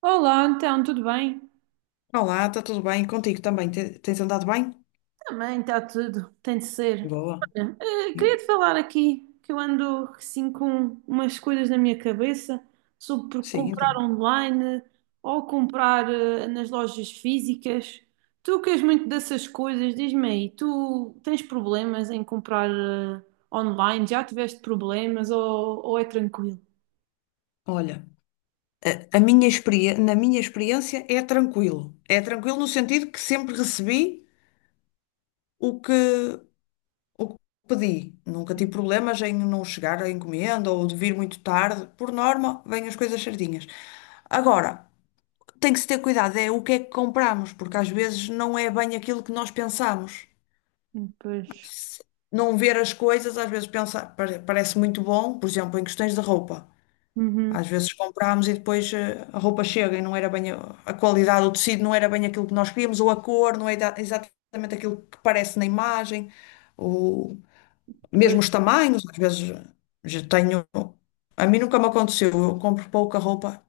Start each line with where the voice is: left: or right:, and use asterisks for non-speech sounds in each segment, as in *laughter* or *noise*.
right: Olá, então, tudo bem?
left: Olá, está tudo bem? Contigo também? Tens andado bem?
right: Também está tudo, tem de ser.
left: Boa.
right: Olha, queria te falar aqui que eu ando assim com umas coisas na minha cabeça sobre
left: Sim,
right: comprar
left: então.
right: online ou comprar nas lojas físicas. Tu que és muito dessas coisas, diz-me aí, tu tens problemas em comprar online? Já tiveste problemas ou é tranquilo?
left: Olha, a minha experiência, na minha experiência é tranquilo. É tranquilo no sentido que sempre recebi o que, o que pedi. Nunca tive problemas em não chegar à encomenda ou de vir muito tarde. Por norma, vêm as coisas certinhas. Agora, tem que se ter cuidado, é o que é que compramos, porque às vezes não é bem aquilo que nós pensamos.
right: Pois,
left: se- não ver as coisas, às vezes pensa, parece muito bom, por exemplo, em questões de roupa.
right: uhum,
left: Às vezes comprámos e depois a roupa chega e não era bem a qualidade, o tecido não era bem aquilo que nós queríamos, ou a cor não é exatamente aquilo que parece na imagem, ou
right: pois,
left: mesmo os tamanhos, às vezes já tenho. A mim nunca me aconteceu, eu compro pouca roupa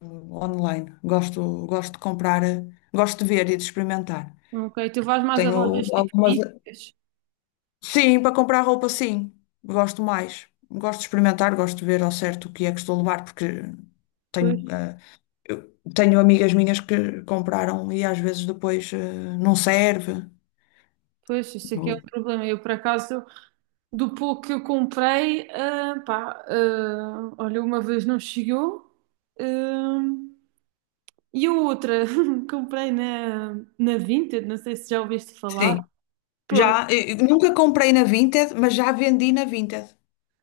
left: online. Gosto de comprar, gosto de ver e de experimentar.
right: ok. Tu vais mais a
left: Tenho
right: lojas tipo
left: algumas.
right: físicas?
left: Sim, para comprar roupa, sim. Gosto mais. Gosto de experimentar, gosto de ver ao certo o que é que estou a levar, porque
right: Pois.
left: tenho, eh, eu tenho amigas minhas que compraram e às vezes depois não serve.
right: Pois, isso aqui é um
left: Ou-
right: problema. Eu, por acaso, do pouco que eu comprei, olha, uma vez não chegou, ah, e a outra *laughs* comprei na Vinted, não sei se já ouviste falar.
left: Sim.
right: Pronto,
left: Já, eu nunca comprei na Vinted, mas já vendi na Vinted.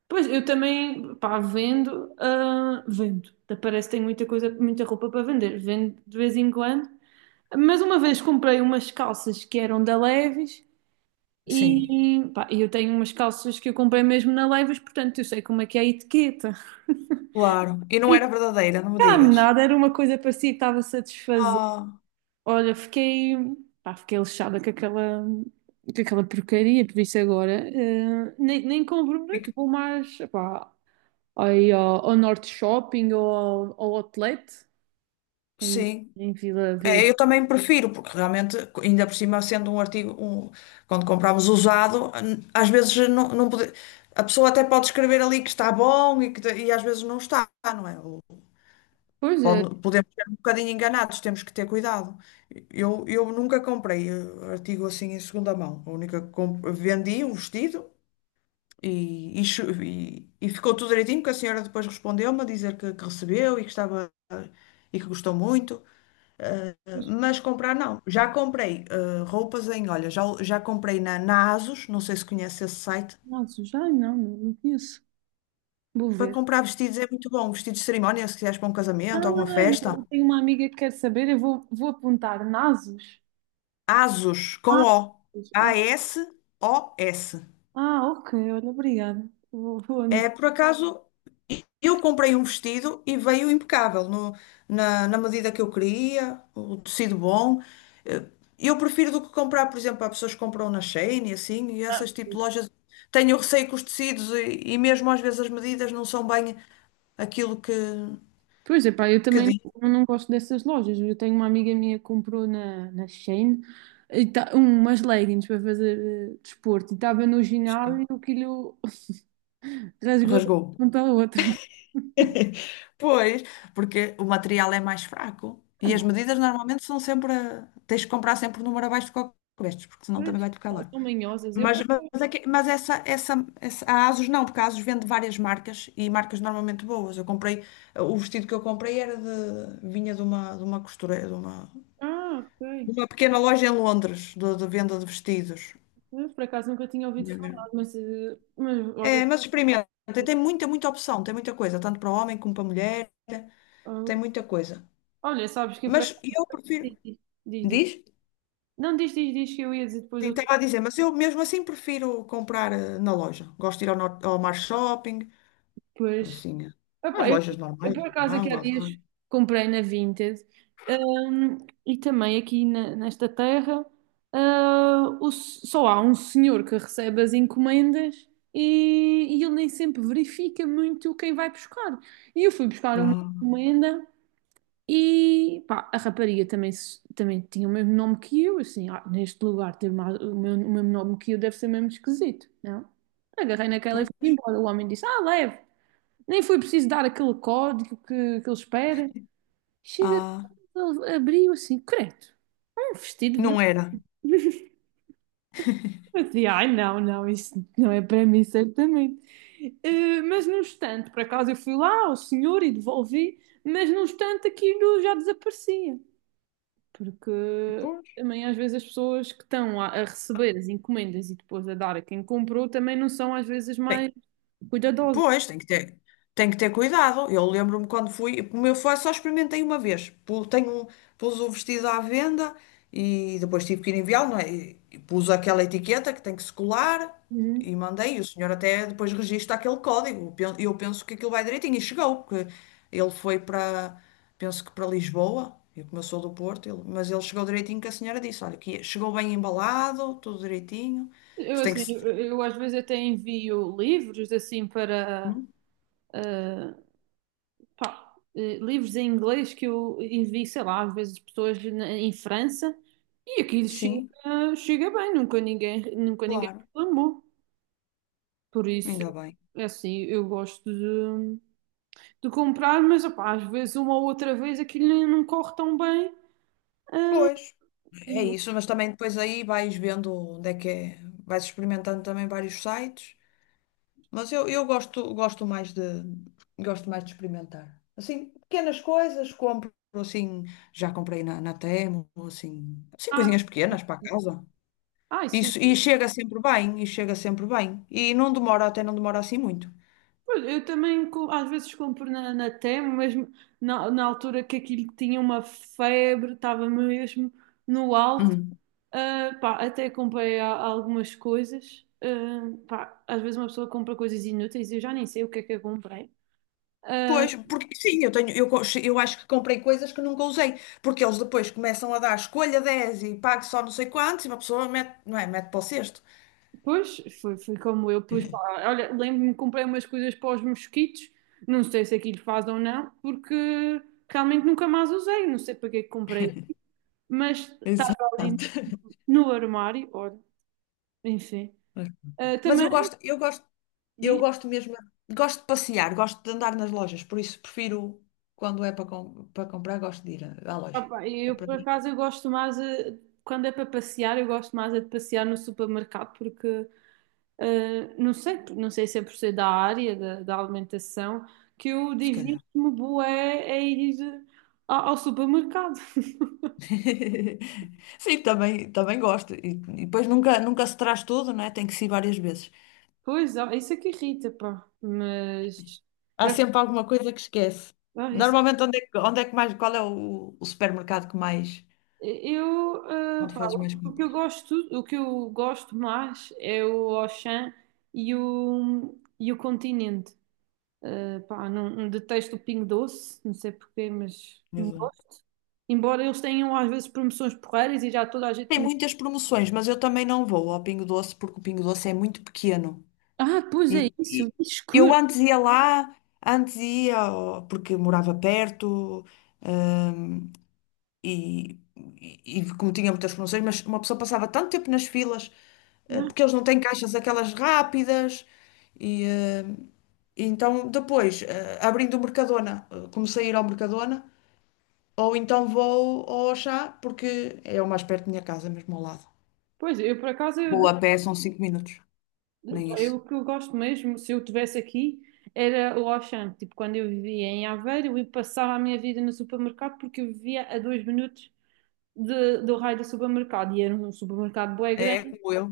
right: pois eu também, pá, vendo, vendo. Até parece que tenho muita coisa, muita roupa para vender, vendo de vez em quando. Mas uma vez comprei umas calças que eram da Levi's.
left: Sim,
right: E pá, eu tenho umas calças que eu comprei mesmo na Levi's, portanto eu sei como é que é a etiqueta.
left: claro. E não era
right: E
left: verdadeira, não me
right: cá
left: digas.
right: nada, era uma coisa parecida, estava-se a desfazer.
left: Ah,
right: Olha, fiquei, Fiquei lixada com aquela porcaria, por isso agora nem compro muito,
left: fico-
right: vou mais pá, aí ao Norte Shopping ou ao Outlet em,
left: sim.
right: em Vila, Vila.
left: É, eu também prefiro, porque realmente, ainda por cima, sendo um artigo, quando compramos usado, às vezes não, a pessoa até pode escrever ali que está bom e, e às vezes não está, não é? Ou
right: Pois é,
left: podemos ser um bocadinho enganados, temos que ter cuidado. Eu nunca comprei artigo assim em segunda mão. A única que vendi um vestido e ficou tudo direitinho, porque a senhora depois respondeu-me a dizer que recebeu e que estava e que gostou muito. Mas comprar não. Já comprei roupas em, olha, já comprei na ASOS, não sei se conhece esse site.
right: nossa, já não, não conheço. Vou
left: Para
right: ver.
left: comprar vestidos é muito bom. Vestidos de cerimónia, se quiseres para um
right: Ah,
left: casamento, alguma festa.
right: eu tenho uma amiga que quer saber, vou apontar Nasos.
left: ASOS, com
right: Ah,
left: O.
right: ah,
left: A-S-O-S.
right: ok, olha, obrigada. Vou anotar.
left: É, por acaso, eu comprei um vestido e veio impecável, na medida que eu queria, o tecido bom. Eh, Eu prefiro do que comprar, por exemplo, há pessoas que compram na Shein e assim, e essas tipo de lojas. Tenho receio com os tecidos e mesmo às vezes as medidas não são bem aquilo
right: Pois é, pá, eu
left: que
right: também
left: diz.
right: não gosto dessas lojas. Eu tenho uma amiga minha que comprou na Shein e tá, umas leggings para fazer desporto e estava no ginásio
left: Sim,
right: e aquilo *laughs* rasgou de
left: rasgou.
right: uma ponta à outra.
left: *laughs* Pois, porque o material é mais fraco
right: Ah,
left: e as
right: não,
left: medidas normalmente são sempre. Tens que comprar sempre o número abaixo do que vestes, porque senão também
right: Pois,
left: vai-te ficar largo.
right: são manhosas. Eu por
left: Mas,
right: acaso.
left: mas, é que- mas essa, essa, essa- a ASUS não, porque a ASUS vende várias marcas e marcas normalmente boas. O vestido que eu comprei era de, vinha de uma costureira,
right: Ah, ok.
left: de uma pequena loja em Londres, de venda de vestidos.
right: Eu por acaso nunca tinha ouvido
left: É,
right: falar,
left: mesmo.
right: mas, mas olha,
left: É, mas experimenta, tem muita, muita opção, tem muita coisa, tanto para homem como para mulher,
right: ah,
left: tem muita coisa.
right: olha, sabes que eu por
left: Mas
right: acaso.
left: eu prefiro,
right: Diz, diz, Diz. Diz.
left: diz?
right: Não, diz que eu ia dizer depois
left: Sim,
right: outra.
left: estava a dizer, mas eu mesmo assim prefiro comprar na loja. Gosto de ir ao Mar Shopping,
right: Pois.
left: assim, é. As
right: Epá,
left: lojas
right: eu
left: normais,
right: por acaso aqui
left: Mango,
right: há
left: Azar.
right: dias comprei na Vinted, hum, e também aqui na- nesta terra, o s- só há um senhor que recebe as encomendas e ele nem sempre verifica muito quem vai buscar. E eu fui buscar uma
left: Ah,
right: encomenda e pá, a rapariga também, se- também tinha o mesmo nome que eu, assim, "Ah, neste lugar ter mais- o, meu- o mesmo nome que eu deve ser mesmo esquisito, não? Agarrei naquela e fui
left: pois.
right: embora. O homem disse, ah, leve. Nem foi preciso dar aquele código que ele espera. Chega,
left: Ah,
right: ele abriu assim, credo, um vestido
left: não
right: vermelho.
left: era.
right: *laughs* Eu dizia, ai não, não, isso não é para mim, certamente. Mas no instante, por acaso eu fui lá ao senhor e devolvi, mas no instante aquilo já desaparecia. Porque
left: Pois.
right: também às vezes as pessoas que estão a receber as encomendas e depois a dar a quem comprou também não são às vezes
left: Bem,
right: mais cuidadosas.
left: pois, tem que ter cuidado. Eu lembro-me quando fui, como eu fui, só experimentei uma vez. Pus o vestido à venda e depois tive que ir enviá-lo, não é? E pus aquela etiqueta que tem que se colar
right: Uhum.
left: e mandei. E o senhor até depois registra aquele código. Eu penso que aquilo vai direitinho. E chegou, porque ele foi para, penso que para Lisboa. Eu como eu sou do Porto, mas ele chegou direitinho que a senhora disse, olha, que chegou bem embalado, tudo direitinho. Pois tem que se...
right: Eu às vezes até envio livros assim para
left: Hum?
right: ah, livros em inglês que eu envio, sei lá, às vezes pessoas na- em França e aquilo
left: Sim,
right: chega, chega bem, nunca ninguém
left: claro,
right: reclamou. Por isso,
left: ainda bem.
right: é assim, eu gosto de comprar, mas opá, às vezes uma ou outra vez aquilo nem- não corre tão bem.
left: Pois.
right: E
left: É
right: eu,
left: isso, mas também depois aí vais vendo onde é que é, vais experimentando também vários sites, mas eu gosto mais de experimentar. Assim, pequenas coisas, compro assim, já comprei na Temu, assim,
right: ah,
left: coisinhas pequenas para casa.
right: ai, sim,
left: Isso, e chega sempre bem, e chega sempre bem. E não demora, até não demora assim muito.
right: olha, eu também co- às vezes compro na Temo, mesmo na altura que aquilo tinha uma febre, estava mesmo no alto. Até comprei a- algumas coisas. Às vezes uma pessoa compra coisas inúteis e eu já nem sei o que é que eu comprei. Ah,
left: Pois, porque sim, eu tenho, eu, co- eu acho que comprei coisas que nunca usei, porque eles depois começam a dar escolha 10 e pague só não sei quantos e uma pessoa mete, não é, mete para o cesto.
right: pois, foi como eu. Pois, pá, olha, lembro-me que comprei umas coisas para os mosquitos, não sei se aquilo faz ou não, porque realmente nunca mais usei, não sei para que é que comprei, mas
left: Exato.
right: estava ali no armário, olha, enfim. Ah,
left: Mas
right: também
left: eu
right: diz,
left: gosto mesmo, gosto de passear, gosto de andar nas lojas, por isso prefiro quando é para comprar, gosto de ir à loja.
right: opa,
left: É
right: eu
left: para
right: por
left: mim,
right: acaso eu gosto mais quando é para passear, eu gosto mais é de passear no supermercado porque não sei, não sei se é por ser da área da, da alimentação que eu
left: se calhar.
right: divirto-me bué a ir ao supermercado. *laughs*
left: *laughs* Sim, também gosto. E depois nunca, nunca se traz tudo, né? Tem que se ir várias vezes.
right: Pois, ó, isso é que irrita, pá. Mas
left: Há
right: por
left: sempre
right: acaso,
left: alguma coisa que esquece.
right: ó, isso-
left: Normalmente, onde é que mais, qual é o supermercado que mais,
right: eu,
left: onde fazes mais
right: o que eu
left: compras?
right: gosto, o que eu gosto mais é o Auchan e o Continente. Pá, não, detesto o Pingo Doce, não sei porquê, mas não
left: Exato.
right: gosto. Embora eles tenham às vezes promoções porreiras e já toda a gente
left: Tem
right: me...
left: muitas promoções, mas eu também não vou ao Pingo Doce porque o Pingo Doce é muito pequeno.
right: Ah, pois é isso,
left: E
right: que
left: eu
right: escuro.
left: antes ia lá, antes ia porque morava perto e como tinha muitas promoções, mas uma pessoa passava tanto tempo nas filas,
right: Ah,
left: porque eles não têm caixas aquelas rápidas e eh, então, depois, abrindo o Mercadona, comecei a ir ao Mercadona, ou então vou ao Auchan, porque é o mais perto da minha casa, mesmo ao lado.
right: pois, eu por acaso,
left: Vou a pé, são 5 minutos, nem
right: eu,
left: isso.
right: o que eu gosto mesmo, se eu estivesse aqui, era o Auchan. Tipo, quando eu vivia em Aveiro, eu passava a minha vida no supermercado porque eu vivia a 2 minutos de- do raio do supermercado. E era um supermercado bué
left: É
right: grande.
left: como eu,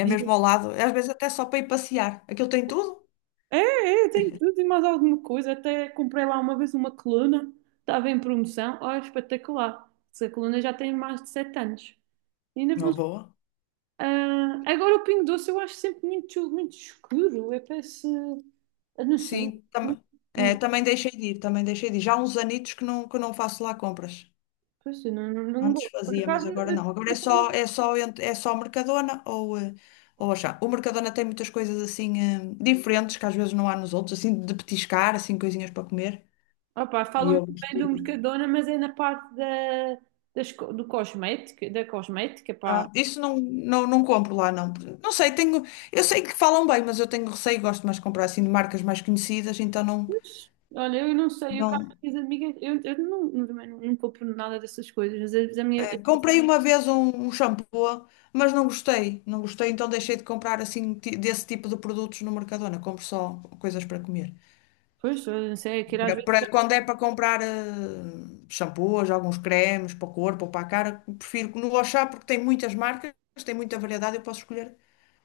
left: é mesmo ao lado, às vezes até só para ir passear. Aquilo tem tudo?
right: É, É, tem tudo e mais alguma coisa. Até comprei lá uma vez uma coluna, estava em promoção. Olha, espetacular. Essa coluna já tem mais de 7 anos. E ainda
left: Não.
right: funciona.
left: Boa.
right: Ah, agora o Pingo Doce eu acho sempre muito, muito escuro. Eu parece. Eu não sei.
left: Sim,
right: Não,
left: tam é,
right: não,
left: também deixei de ir, também deixei de ir. Já há uns anitos que não faço lá compras.
right: Pois, eu não, não
left: Antes
right: gosto. Por
left: fazia, mas
right: acaso
left: agora não. Agora é
right: eu
left: só,
right: também.
left: é só Mercadona ou, ou achar. O Mercadona tem muitas coisas assim diferentes que às vezes não há nos outros, assim de petiscar, assim coisinhas para comer.
right: Opa,
left: E
right: falam
left: eu
right: muito
left: gosto
right: bem do
left: de-
right: Mercadona, mas é na parte da, das co- do cosmético, da cosmética, pá.
left: Ah, isso não, não, não compro lá, não. Não sei, tenho. Eu sei que falam bem, mas eu tenho receio, gosto mais de comprar assim de marcas mais conhecidas, então não.
right: Pois, olha, eu não sei, eu cá com
left: Não.
right: as minhas amigas, eu não, também não, não compro nada dessas coisas, mas às vezes a minha,
left: Comprei uma vez um shampoo, mas não gostei. Não gostei, então deixei de comprar assim desse tipo de produtos no Mercadona. Compro só coisas para comer.
right: pois, eu não sei, aquilo às vezes,
left: Quando é para comprar shampoos, alguns cremes para o corpo ou para a cara, prefiro que no Auchan porque tem muitas marcas, tem muita variedade, eu posso escolher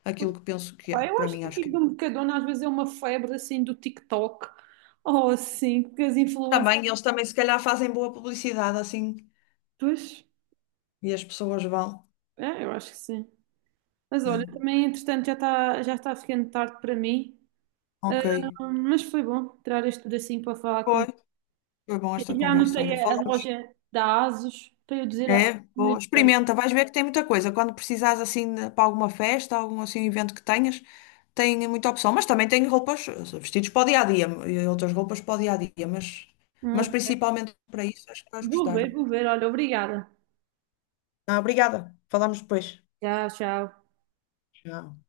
left: aquilo que penso que é,
right: pá, eu
left: para
right: acho
left: mim
right: que
left: acho que
right: aquilo do Mercadona às vezes é uma febre assim do TikTok, ou assim, que as influências,
left: também eles também se calhar fazem boa publicidade assim
right: pois,
left: e as pessoas vão,
right: é, eu acho que sim. Mas olha,
left: né?
right: também entretanto já está ficando tarde para mim, ah,
left: Ok.
right: mas foi bom tirar isto tudo assim para falar
left: Foi,
right: contigo.
left: Foi bom
right: E
left: esta
right: já
left: conversa. Olha,
right: anotei a
left: falamos.
right: loja da ASUS para eu dizer a
left: É,
right: minha.
left: boa.
right: Colega.
left: Experimenta, vais ver que tem muita coisa. Quando precisares assim para alguma festa, algum assim evento que tenhas, tem muita opção. Mas também tem roupas, vestidos para o dia a dia e outras roupas para o dia a dia. Mas principalmente para isso, acho que vais gostar.
right: Vou ver, olha, obrigada.
left: Ah, obrigada. Falamos depois.
right: Tchau, tchau.
left: Tchau.